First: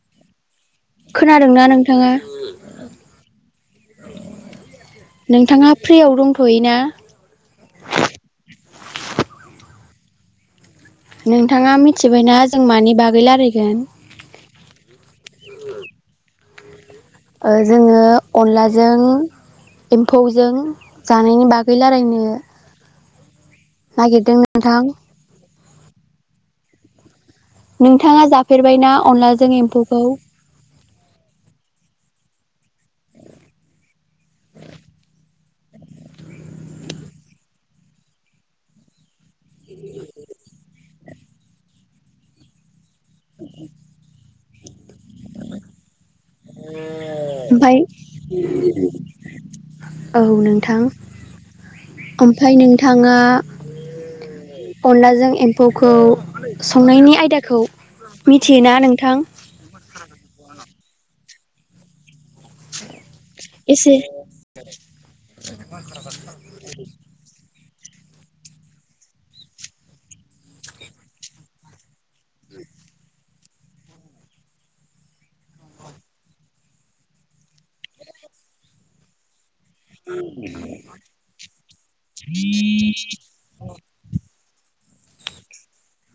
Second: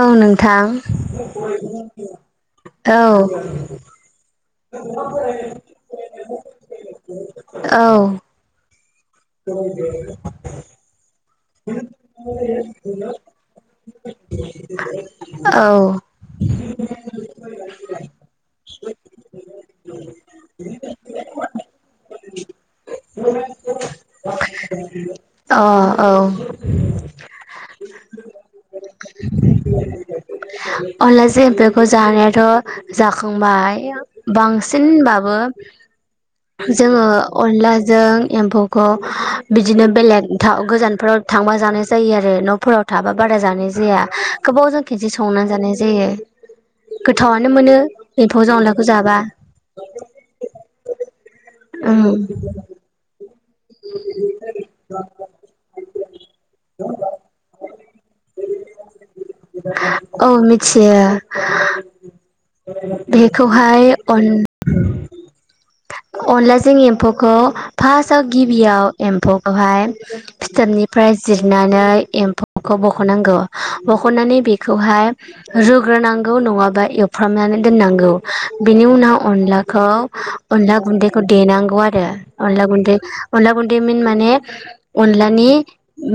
औ नोंथां। खोनादोंना नोंथाङा औ। नोंथाङा फ्रियाव दंथ'यो ना? औ [unintelligible] नोंथाङा मिथिबाय ना जों मानि बागै रायलायगोन औ। ओ जोङो अनलाजों एम्फौजों जानायनि बागै रायलायनो [inaudible] नागिरदों नोंथां। अ औ। नोंथाङा जाफेरबाय ना अनलाजों एम्फौखौ अनलाजो एम्फौखो जानायाथ' जाखांबाय बांसिन होनबाबो जोङो अनलाजों एम्फौखौ बिदिनो बेलेगथाव गोजानफोराव थांबा जानाय जायो आरो न'फोराव थाबा बारा जानाय जाया। गोबाव जों खेबसे संनानै जानाय जायो। गोथावानो मोनो ओमफाय एम्फौ जों अनलाखौ जाबा। औ नोंथां। ओम ओमफाय नोंथाङा अनलाजों एम्फौखौ संनायनि आयदाखौ मिथियो ना नोंथां? औ मिथियो। बेखौहाय एसे अन अनलाजों एम्फौखौ फासाव गिबियाव एम्फौखौहाय फिथोबनिफ्राय जिरनानै एम्फौखौ बख'नांगौ। बखननानै बेखौहाय रुग्रोनांगौ नङाबा एवफ्रामनानै दोननांगौ। बेनि उनाव अनलाखौ अनला गुन्दैखौ देनांगौ आरो अनला गुन्दै अनला गुन्दै मिन माने अनलानि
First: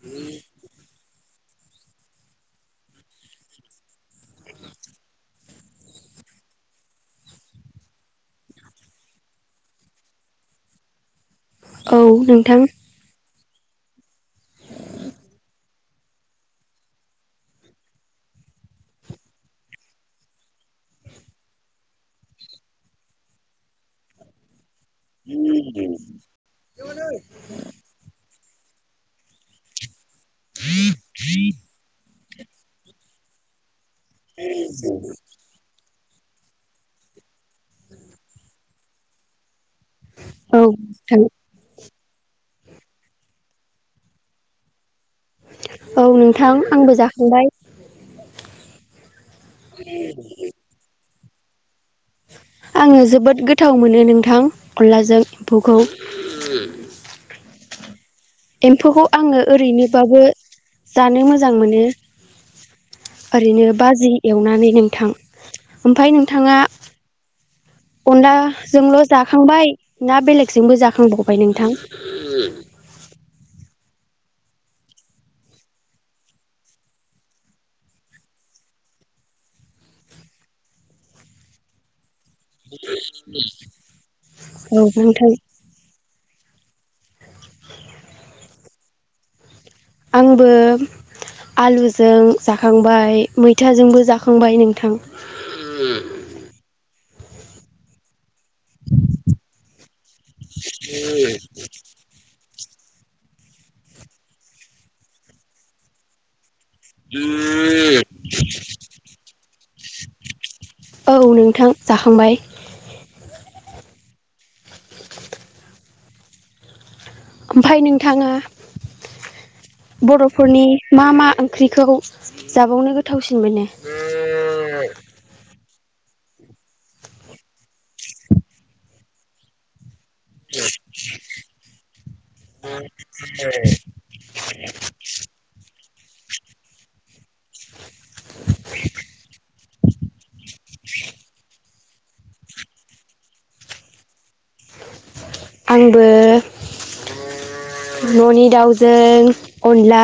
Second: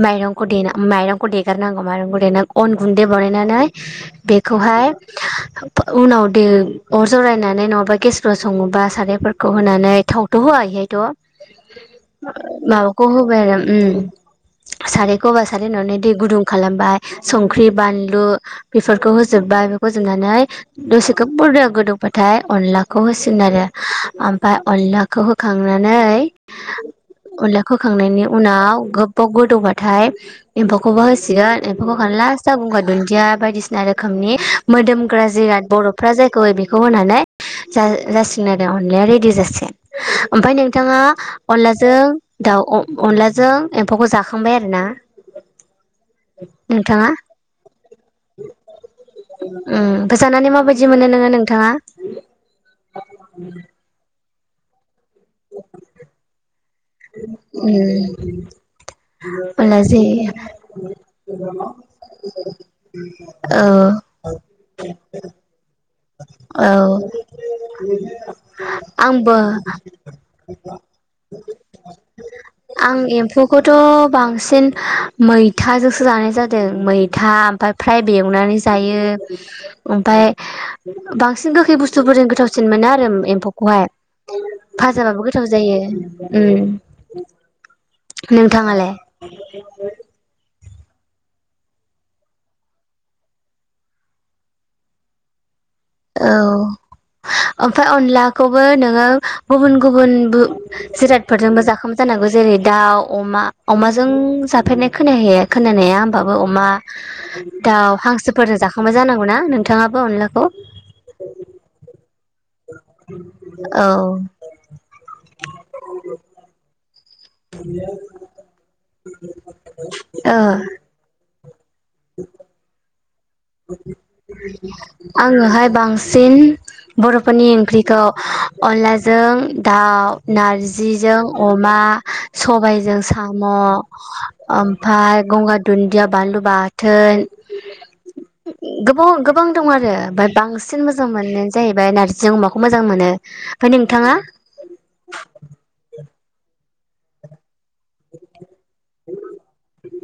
माइरंखौ देना माइरंखौ देगारनांगौ माइरंखौ देना अन गुन्दै बनायनानै बेखौहाय उनाव दे अर जराय नानै नङाबा गेस सङोबा सारायफोरखौ होनानै थावथ' होआ इहायथ' औ नोंथां माबाखौ होबाय आरो उम। सारायखौबा सारै होनावनानै दै गुदुं खालामबाय संख्रि बानलु बेफोरखौ होजोब बाय बेखौ होजोबनानै दसेखौ [unintelligible] गोदौबाथाय अनलाखौ होसिगोन आरो ओमफाय अनलाखौ होखांनानै अनलाखो होखांनायनि उनाव गोबबाव गोदौबाथाय एम्फौखौबो होसिगोन एम्फौखौ होखांना लास्टाव गंगार दुन्दिया बायदिस ना रोखोमनि मोदोमग्रा जिराद बर' फ्रा जायखौ होयो बेखौ होनानै जा जासिगोन अनलाया रेडि जासिगोन। ओमफाय औ नोंथाङा नोंथां अनला जों दाउ अनलाजों एम्फौखौ जाखांबाय आरो ना। औ नोंथां आंबो नोंथाङा जाखांबाय। उम फाय जानानै माबायदि मोनदो नोङो नोंथाङा? आङो जोबोद गोथाव मोनो नोंथां अनलाजों एम्फौखौ। उम। एम्फौखौ आङो अनलाजों ओरैनोबाबो जानो मोजां मोनो औ ओरैनो बाजि एवनानै नोंथां ओमफाय नों थाङा औ अनदाजोंल' आंबो जाखांबाय ना बेलेग जोंबो जाखांबावबाय नोंथां? आं एम्फौखौथ' बांसिन मैथाजोंसो जानाय जादों मैथा ओमफाय फ्राय बो बेएवनानै जायो ओमफाय बांसिन गोखै बुस्थुफोरजों गो थावसिन मोनो आरो एम्फौखौहाय औ फाजाबाबो नोंथां गोथाव जायो उम थाङालाय आंबो आलुजों जाखांबाय मैथाजोंबो जाखांबाय नोंथां औ ओमफ्राय अनला खौबो नोङो गुबुन गुबुन जिरादफोरजोंबो जाखांजानांगौ जेरै दाउ अमा अमाजों जाफेरनाय खोनाया खोनानाया होमबाबो अमा दाउ हांसोफोरजों जाखांबाय जानांगौना नोंथाङाबो अनलाखौ औ नोंथां जाखांबाय औ ओमफाय नोंथाङा ओ बर'फोरनि मा मा ओंख्रिखौ जाबावनो गोसो आङोहाय बां सिन बर'फोरनि ओंख्रिखौ अनलाजों दाउ नारजिजों अमा सबायाइजों साम' ओमफ्राय गंगार दुन ददिया बानलु बाथोन गोबाव गोबां दं आरो ओमफाय बांसिन मोजां मोननाय जाहै बाय नारजिजों अमाखौ मोजां मोनो ओमफाय नोंथाङा? आंबो न'नि दाउ जों अनला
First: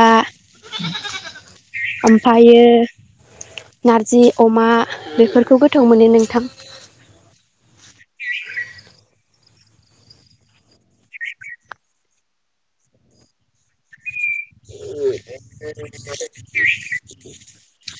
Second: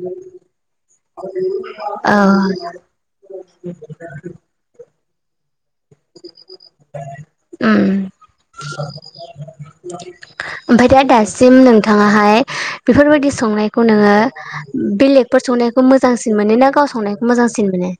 औ ओमफायो नारजि अमा बेफोरखौ गोथाव मोनो नोंथां उम [inaudible] ओमफाय दा दासिम नोंथाङाहाय बेफोरबायदि संनायखौ नोङो बेलेग फोर संनायखौ मोजांसिन मोनो ना गाव संनायखौ मोजांसिन मोनो?